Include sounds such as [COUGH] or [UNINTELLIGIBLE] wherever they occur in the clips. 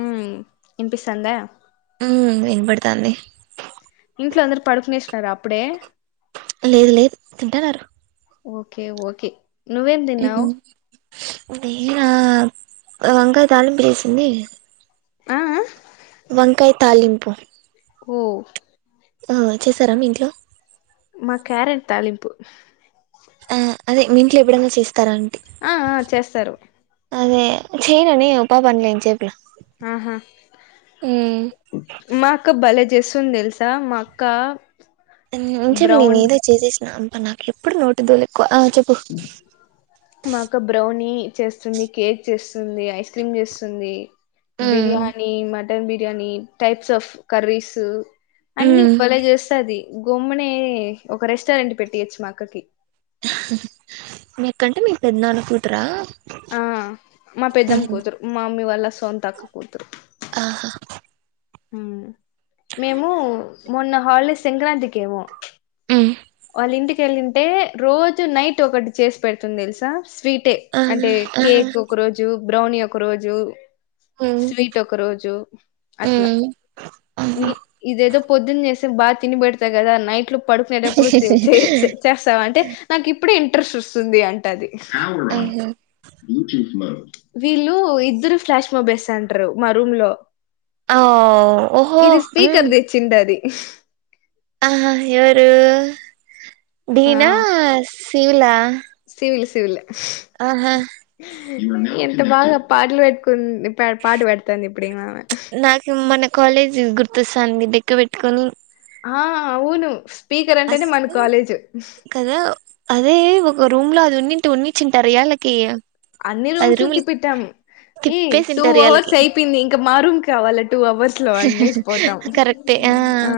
ఉమ్ వినిపిస్తాంద ఉ వినపడతాంది. ఇంట్లో అందరు పడుకునేసినార అప్పుడే లేదు లేదు తింటన్నారు. ఓకే ఓకే నువ్వేం తిన్ తిన్నావు నేనా ఆ వంకాయ తాలింపు చేసింది. ఆ ఆ వంకాయ్ తాలింపు ఓ అ చేసారామ్మ ఇంట్లో మా క్యారెట్ తాలింపు ఆ అదే మీ ఇంట్లో ఎప్పుడైనా చేస్తారాం ఆ అ చేస్తారు. అదే చేయనానే ఉప్పా పన్లేం చెేప్పిన ఆహా మాకు భలే జెస్సుంది తెలుసా మా అక్క ఊ చెప్ నేను బ్రౌన్ ఏదో చేసేసిన నాకు ఎప్పుడు నోటు దూల ఎక్కువ ఆ చెప్పు మాకు బ్రౌని చేస్తుంది కేక్ చేస్తుంది, ఐస్ క్రీమ్ చేస్తుంది. ఉమ్ బిర్యాని మట్ mutton biryani, types of curries, అన్ని ఉమ్ బలే చేస్తాది గొమ్మునే ఒక రెస్టారెంట్ పెట్టియొచ్చు మా అక్కకి. ఆహా మీక్కంటే మీ పెద్ద అనుకుంటరా. ఆ మా పెద్దమ్మ కూతురు మమ్మీ వాళ్ళ సొంత అక్క కూతురు. ఆహా ఉ మేము మొన్న హాలిడే సంక్రాంతికి ఏమో ఉ లింటికెళ్లింటే రోజు నైట్ ఒకటి చేసి పెడుతుంది తెలుసా. స్వీట్ ఏ ఆ అంటే ఆహా కేక్ ఒక రోజు బ్రౌనీ ఒక రోజు ఉమ్ స్వీట్ ఒక రోజు అట్లా ఉమ్ నీ ఆహా ఇదేదో పొద్దున్న చేసే బా తిని పెడతా కదా నైట్లు పడుకునేటప్పుడు చేయ్ చేస్తావా అంటే నాకు ఇప్పుడే ఇంట్రెస్ట్ వస్తుంది అంటాది హవ ఆహా బ్యూూస్ మ వీళ్ళు ఇద్దరు ఫ్లాష్ మాబ్ వేస్తంటారు మా రూమ్ లో ఓ ఓహో ఇది ఉమ్ స్పీకర్ది ఇచ్చిండాది ఇ ఆహా ఎవరు డీనా సివిలా సివల్ సివిలే ఆహా ఎంత బాగా పాటలు పెట్కుంది ఇప్ప పాటు పెడుతాంది ఇప్పుడిను కాలేజీ గుర్తొస్తాంది డెక్క పెట్టుకొని ఆ అవును స్పీకర్ అంటేనే మన అసలు కాలేజ్ కదా అదే ఒక రూమ్ లో అది ఉన్ని ఉన్నిచ్చింటారా ఇయ్యాలకి అన్ని రూమ్స్లు తిప్పిట్టాం ఏ టూ తిప్పేసింటారు ఇయాళ్ళకి అవర్స్ అయిపోయింది ఇంకా మా రూమ్ కావాలనే టూ అవర్స్ లో అన్నేసి పోతాం ఆ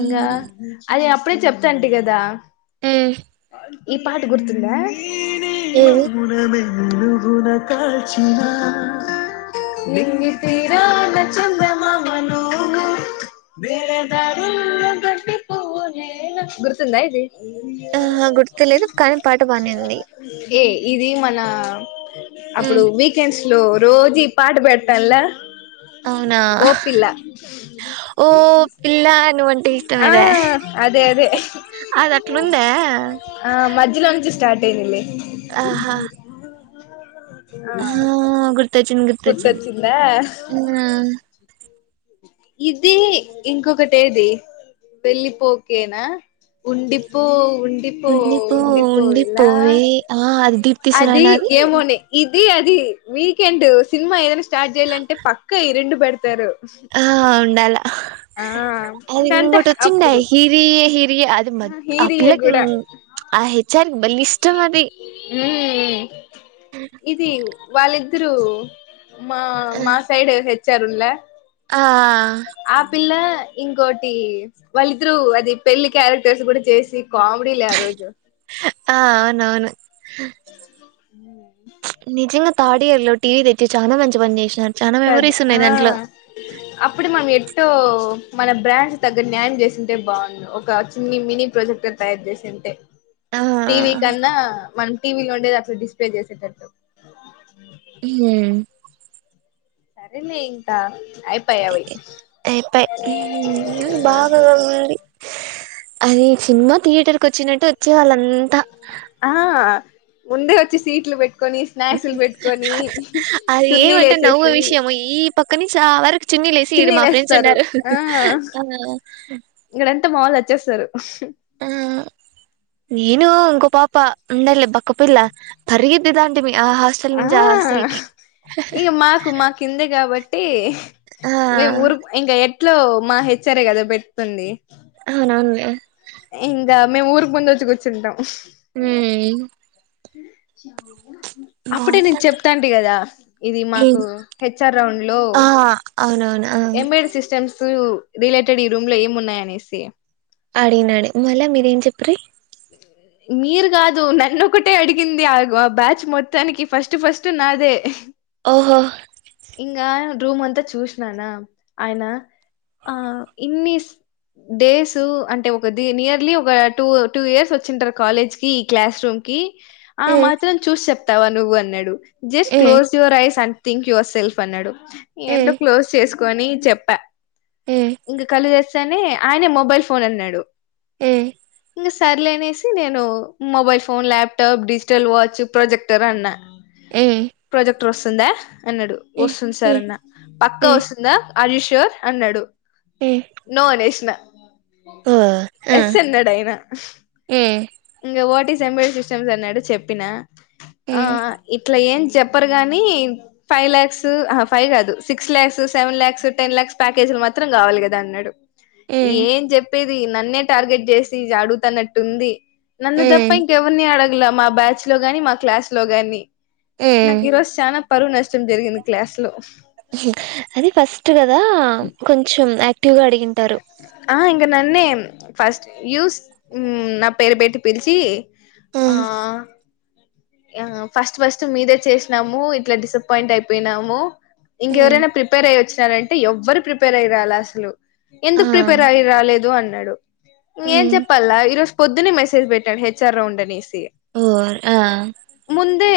ఉమ్ అదే అప్పుడే చెప్తాంటి కదా ఉమ్, కా ఈ పాట గుర్తుందా ఇనే ఏది మౌనమే నింగితీరాన చందమామ నువ్వు వేరే దారుల్లో గడ్డి పువ్వు నేను గురుతుందా ఇది ఆ గుర్తులేదు కానీ పాట పా ఏ ఇది మన అప్పుడు ఉమ్ వీకెండ్స్ హలో రోజీ పాట పెట్టంల అవునా ఓ పిల్ల ఓ పిల్ల నువ్వంటే ఆ ఇష్టమేదా అదే అదే అది అట్లుందా ఆ మజ్జలో అించ స్టార్ట్ అయ్యిందిమ్మీ ఆహా ఆ ఆ గుర్తొచ్చింది గుర్తొచ్చింది గుర్తొచ్చిందా ఆ ఇది ఇంకొకటేది వెళ్లిపోకేనా ఉండిపో ఉండిపో ఉండిపోయే ఆ అది అది సురేనాది ఏమోని ఇది ది అది వీకెండ్ సినిమా ఏదైనా స్టార్ట్ చేయాలంటే పక్కా ఈ రెండూ పెడతారు హా ఉండాల ఆ అది ఇంకంతే ఇంగోటొచ్చిండే అప్పుడు హిరియే హిరియే అది మద్ అ హీరియే పిల్లకి కూడా [UNINTELLIGIBLE] బల్ ఇష్టం అది ఊ ఊ ఇది వాళ్ళిద్దురూ మా మా సైడే హె చారుండ్లా ఆ ఆ పిల్ల ఇంకోటి వాళ్ళిద్దరూ అది పెళ్లి క్యారెక్టర్స్ కూడా చేసి కామెడీ లే ఆ రోజు ఆ అవును అవును ఊ థార్డ్ ఇయర్ లో టీవీ తెచ్చి చాలా మంచి పని చేసినారు చాలా కాదు మెమరీస్ ఆ ఉన్నాయి దాంట్లో అప్పుడు మమ్ ఎ మన బ్రాండ్స్ తగ్గ న్యాయం చేసింటే బాగుంది ఒక చిన్ని మినీ ప్రాజెక్ట్ తయారు చేసింటే ఆ టీవ కన్నా మ టీవీలో ఉండేది అట్లు డిస్ప్లే చేసేటట్టు హ సరే న ఇంకా అయిపాయ్ అవి అప్ప బాగాగా మడి అది సినిమా థియేటర్కి వచ్చినట్టు వచ్చే వాళ్ళ అంతా ఆ ముందే వచ్చి సీట్లు పెట్టి అది చున్నీలు ఏమంటే నవ్వు వేసేసి విషయము ఈ పక్క నుంచి ఆ వరకు చూన్నీళ్ళు లేసి మా చున్నీలు ఫ్రెండ్స్ వేస్తారు ఉండారు ఆ ఆ చ్చేస్తారు ఆ నేను గొప్ పాప ఉండాల బక్కపిల్ల పెరుగుతంటిమీ ఆ హాస్టల్ నుంచి ఆ హాస్టల్ కి టి ఆ మేము ఓ ఇంకా ఎ ఎట్లో మా హెచ్చారే కదా పేట్కుంది అవును అవునులే ఆ మేము ఊరికు ముందు వచ్చి కూచ్చుంటాం హ్మ్మ్ అప్పుడే నేను బాగుంటది చెప్తాంటి కదా ఇది మాకు ఉమ్, హెచ్ఆర్ రౌండ్ లో ఆ అవునవును ఆ ఎంబెడెడ్ సిస్టమ్స్ సు రిలేటెడ్ ఈ రూమ్ లో ఏమి ఉన్నాయ అనేసి అడినాడి మళ్ళా మీరేం చెప్ప్ర మీరు కాదు నన్నొ ఒకటే అడిగింది ఆగ ఆ బ్యాచ్ మొత్తానికి ఫస్ట్ ఫస్ట్ నాదే ఓహో ఇంగా రూమ్ అంతా చూసిననా ఆయన ఆ ఇన్ని డేస్ అంటే ఒక నియర్లీ ఒక టూ టూ ఇయర్స్ వచ్చింటారు కాలేజ్ కి ఈ క్లాస్ రూమ్ కి ఆ ఉమ్ మాత్రం చూసి చెప్ తవా నువ్వు అన్నాడు just um closes your eyes um think your self అన్నాడు ఏంటో ఉమ్ క్లోజ్ చేసు కోని చెప్పా ఉమ్ ఇంగ కలు దసి నే ఆయనే మొబైల్ ఫోన్ అన్నాడు ఉమ్ ఇంకా సర్లేనేసి నేను mobile phone laptop digital watch projector అన్నా ఉమ్ ప్రజెక్ ర్ వస్తుంద అన్నాడు ఉమ్ వస్తుంది సార్ ఉమ్ అన్నా పక్కా ఉమ్ వస్తుందా అరె యూ ష్యూర్ అన్నాడు ఉమ్ నో అనేషినా ఓ ఆ ఎస్ అన్నడ అయినా ఉమ్ ఇం ఓటి సెంబల్ సిస్టమ్స్ అన్నాడు చెప్పిన ఆ ఉమ్ ఇట్లా ఏం చెప్పరు గాని ఫైవ్ లాక్స్ ఫైవ్ కాదు six lakhs seven lakhs ten lakhs ప్యాకేజ్లు మాత్రం కావాలి కదా అన్నాడు ఉమ్ ఏం చెప్పేది నన్నే టార్గెట్ చేసి అడుగుతానట్టు ఉంది నన్న దప్ప ఉమ్ ఇంక ఎవర్ని ఆడ మా బ్యాచ్ లో గాని మా క్లాస్ లో గాని నాక్ ఇరోజ చానా పరువు నష్టం జరిగింది క్లాస్లో అది ఫస్ట్ కదా కొంచెం తగాడి ఇంటారు ఇక నన్నే ఫస్ట్ యూస్ నా పేరు పెట్టి పిలిచి ఆ ఉమ్ ఆ ఫస్ట్ ఫస్ట్ మీదే చేసినాము ఇట్లా డిసప్పయింట్ అయిపోయినాము ఇం ఎవరైనా ప్రిపేర్ అయ్యచ్చు ంటే ఎవ్వరు ప్రిపేర్ అయిరాలా అసలు ఆ ఎందుకు ప్రిపేర్ అయ్యి రా లేదు అంత డు ఇ ఏం ఉమ్ చెప్పల్ ఇరోజు పొద్న్న మెసజ పెట్టం హెచ్ఆర్ రౌండ్ అనేసి ఓ ముందే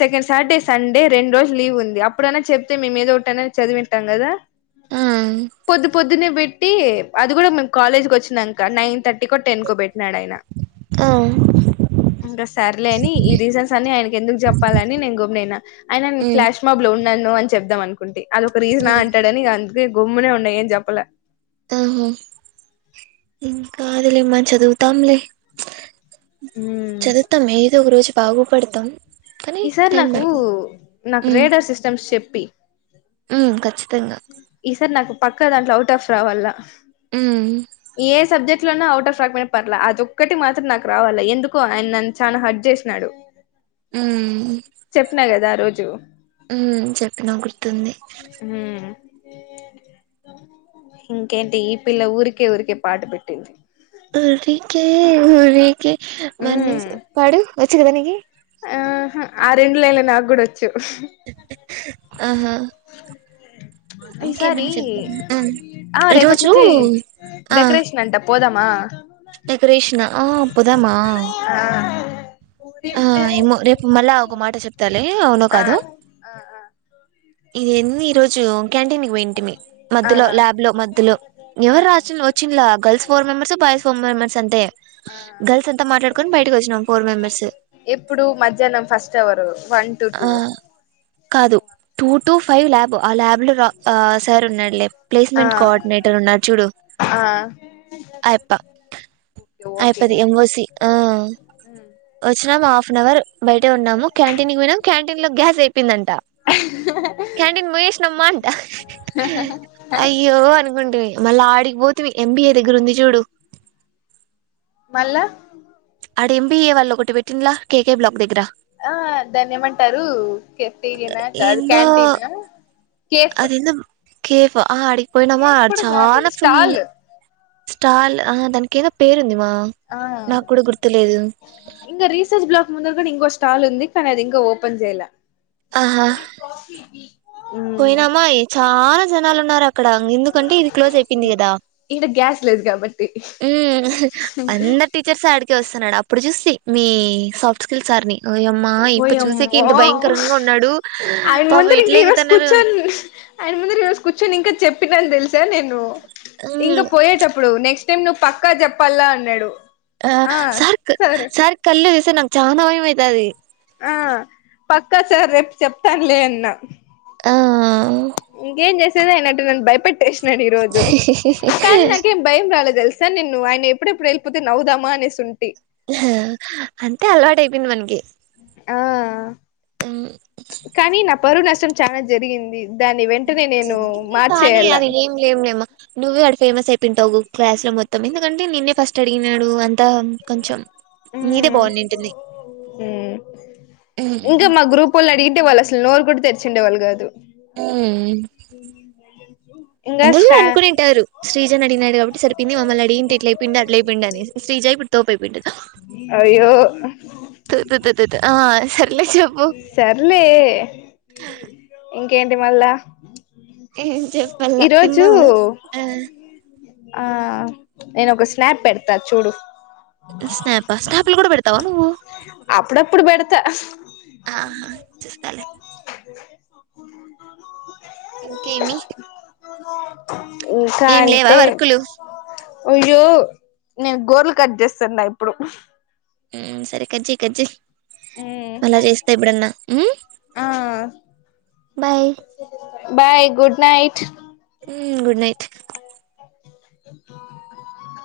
సెకండ్ సాటర్డే సండే రెండు రోజులు లీవ్ ఉంది అప్పుడైనా చెప్తే మేము ఏదో ఒకటి చదివింటాం కదా ఆ పొద్దు పొద్దునే వే పెట్టి అది కూడా మేము కాలేజ్ కు వచ్చినాంక నైన్ థర్టీ కు టెన్ కు పెట్టి న్నాడయిన ఆ ఉమ్ ఇంకా సర్లేని ఈ రీజన్స్ అన్ని ఆయన ఎందుకు చెప్పాలని నేను గమ్మున ఆయన ఉమ్ ఫ్లాష్ మా బ లో నన్ను అని చెప్పుదాం అను అది ఒక రీజన్ అంటాడని అ గమ్మునే ఉన్న ఏం జప్పలే ఆహో ఇంకా అదిలి మంచి చదువుతాంలే ఉమ్ చదువుతాం ఏదో ఒక రోజు బాగుపడతాం కానీ ఈ సార్ టైం నాకు పడుతది నాకు రేడో సిస్టమ్స్ చెప్ ప్పి హ్మ్మ్ కచ్చి ఈసర్ నాకు పక్క దాంట్లో అవుట్ ఆఫ్ రావాలా ఉమ్ ఏ సబ్జెక్ట్ అన్నిట్లోన అవుట్ ఆఫ్ రాకన్నా పర్వళ అది ఒక్కటి మాత్రం నాకు రావాలి ఎందుకో ఆయన నన్ను చాలా హట్ చేసినాడు. ఉమ్ చెప్నగదా రోజు హ్మ్మ్ చెప్పిన గుర్ తుంది ఉమ్ ఇంకేంటి ఈ పిల్ల ఊరికే ఊరికే పాట పెట్టింది ఉఊరిీకే ఉఊరీకే మరి ఉమ్ నుంచి పాడు వచ్చు కదా నీకి ఆహా ఆ రెండు లైన్లే నాకు కూడా వచ్చు ఆహా ఇంకా ఏమన ఈసారి చెప్పు హమ్ ఆ రేపటి ఈరోజు నుంచి ఆ డెకరేషన్ అంట [UNINTELLIGIBLE] డెకరేషన్ ఆ పోదమా ఆ ఆ ఏమో రేపు మల్ల ఒక మాట చెప్తాలే ఆ ఆ ఆ ఇదెంది ఈ రోజు క్యాంటీన్ పోయింటిమి ఆ మధ్యలో ల్యాబ్ లో మధ్యలో ఆ ఎవరు రా వచ్చిలా girls four members boys four members అంటే ఆ గర్ల్స్ అంతా మాట్లాడుకొని బయటకి వచ్చినాం ఫోర్ మెంబర్స్ ఎప్పుడు మధ్యాహ్నం ఫస్ట్ అవర్ వన్ టు ఆ టూ కాదు టూ టు ఫైవ్ ల్యాబ్ ఆ ల్యాబ్ లో రా ఆ సార్ ఉన్నాడులే ఆ ప్లేస్మెంట్ కోఆర్డినేటర్ ఉన్నారు చూడు ఆ అయప్ప ఓకే ఓకే అయిపోది ఎంఓసి ఆ వచ్చినాము హాఫ్ అన్ అవర్ బయటే ఉన్నాము క్యాంటీన్ కి పోయినం క్యాంటీన్లో గ్యాస్ ఆ అపోయిందంట క్యాంటీన్ పోయసినమా అంట అయ్యో అనుకుంటిమి మళ్ళీ ఆడి పొతిమి ఎంబిఏ దగ్గర ఉంది చూడు లా ఆడ ఎంబీఏ వాళ్ళు ఒకటి పెట్టిండ్ల కేకే బ్లాక్ దగ్గర ఆ దాన్నేమంటారు కెప్్టేరియనా కాదు ఏందో క్యాంటీనా కేఫ్ అదేందో కేఫ్ ఆహ అడ్ పోయినామా కేఫ్ కూడా కాదు చాలా ఫుల్ స్టాల్ స్టాల్ ఆహ దానికి ఏదో పేరు ఉంది మా ఆ నాకు కూడా గుర్తులేదు దట ఇంకో స్టల్ ఉంది కానీ అది ఇంకా ఓపన్ చేయలే ఆహా పోయినామా చాన జనాలు ఉన్నారు అక్కడ ఎందుకంటే ఇది క్లోజ్ అయిపోయింది కదా ఈడ గ్యాస్ లేదు కాబట్టి హు అందరు టీచర్స్ అడ్ కే వస్తున్నాడు అప్పుడు చూసి మీ సాఫ్ట్ స్కిల్ సార్ ని ఓయమ్మా ఇప్ప చూసేకి ఓయమ్మో ఇంత భయంకరంగా ఉన్నాడు పాపం ఎట్లేగ్ కుర్చొని అయన ముందర ఈ రోజు కూర్చొని ఇంకా చెప్పినాన్ తెలుసా నేను ఇంక ఉమ్ పోయేటప్పుడు నెక్స్ట్ టైమ్ నువ్వు పక్కా చెప్పాల్ల అన్నాడు ఆ సార్క్ సరే సార్ కళ్ళు స్తే నాకు చాన భయమైతది ఆ పక్కా సార్ రేపు చెప్తాను లే అన్న ఆ ఇంకేం చేస్ నే అయినట్టు నన్ను భయపెట్టేస్ న్నాడు ఈ రోజు కానీ నాకేం భయం రాలె తెల్ సార్ నిన్ను ఆయన ఎప్పుడెప్పుడు వెళ్ళిపోతే నవ్వుదామా అనేసి ఉంటి అంతే అలవాటైపోయింది మనకి ఆ హు కానీ నా పరువు నష్టం చాన జరిగింది దాన్ని వెంటనే నేను కానీ మార్చేయాల అది ఏం లేంలే మ నువ్వు ఆడ ఫేమస్ అపోయింటావ్ గు క్లాస్ లో మొత్తం ఎందుకంటే నిన్నే ఫస్ట్ అడిగినాడు అంతా కొంచెం మీదే మ్మ్ బాగుంటుంది హు సలు నోరు కూడా తెరిచుండే వాళ్ళు కాదు హుమ్ ఇంకా అందరూ స్టా అనుకునింటారు శ్రీజని అడిగినాడు కాబట్టి సరిపోంది. మమ్మల్ని అడిగింటి ఇట్లా అయిపోయిండు, అట్లయిపోండు అని శ్రీజ ఇప్పుడు తోపేపింటాది అయ్యో తు తు తు తు తు. ఆ సర్లే చెప్పు సర్లే ఇంక్ కేంటి మళ్ళ ఏం చెప్పాల తిన్నావా ఆహ్ ఆ నేను ఒక స్నాప్ పెడతా చూడు స్నాప స్నాప్లు కూడా బెడతావా నువ్వు అప్పుడప్పుడు బెడత ఆహా చూస్తాలే ఇంకేమీ ఇంకా ఏం లేవా అంటే వర్కులు అయ్యో నేన్ గోర్లు కట్ చేస్తాన్న ఇప్పుడు మ్మ్ సరే కట్చెయ్ కట్చెయ్ మ్మ్ అలా చేస్తా ఏప్పుడన్నా హ్మ్ ఆ బాయ్ బాయ్ గుడ్ నైట్ మ్మ్ గుడ్ నైట్ ఓ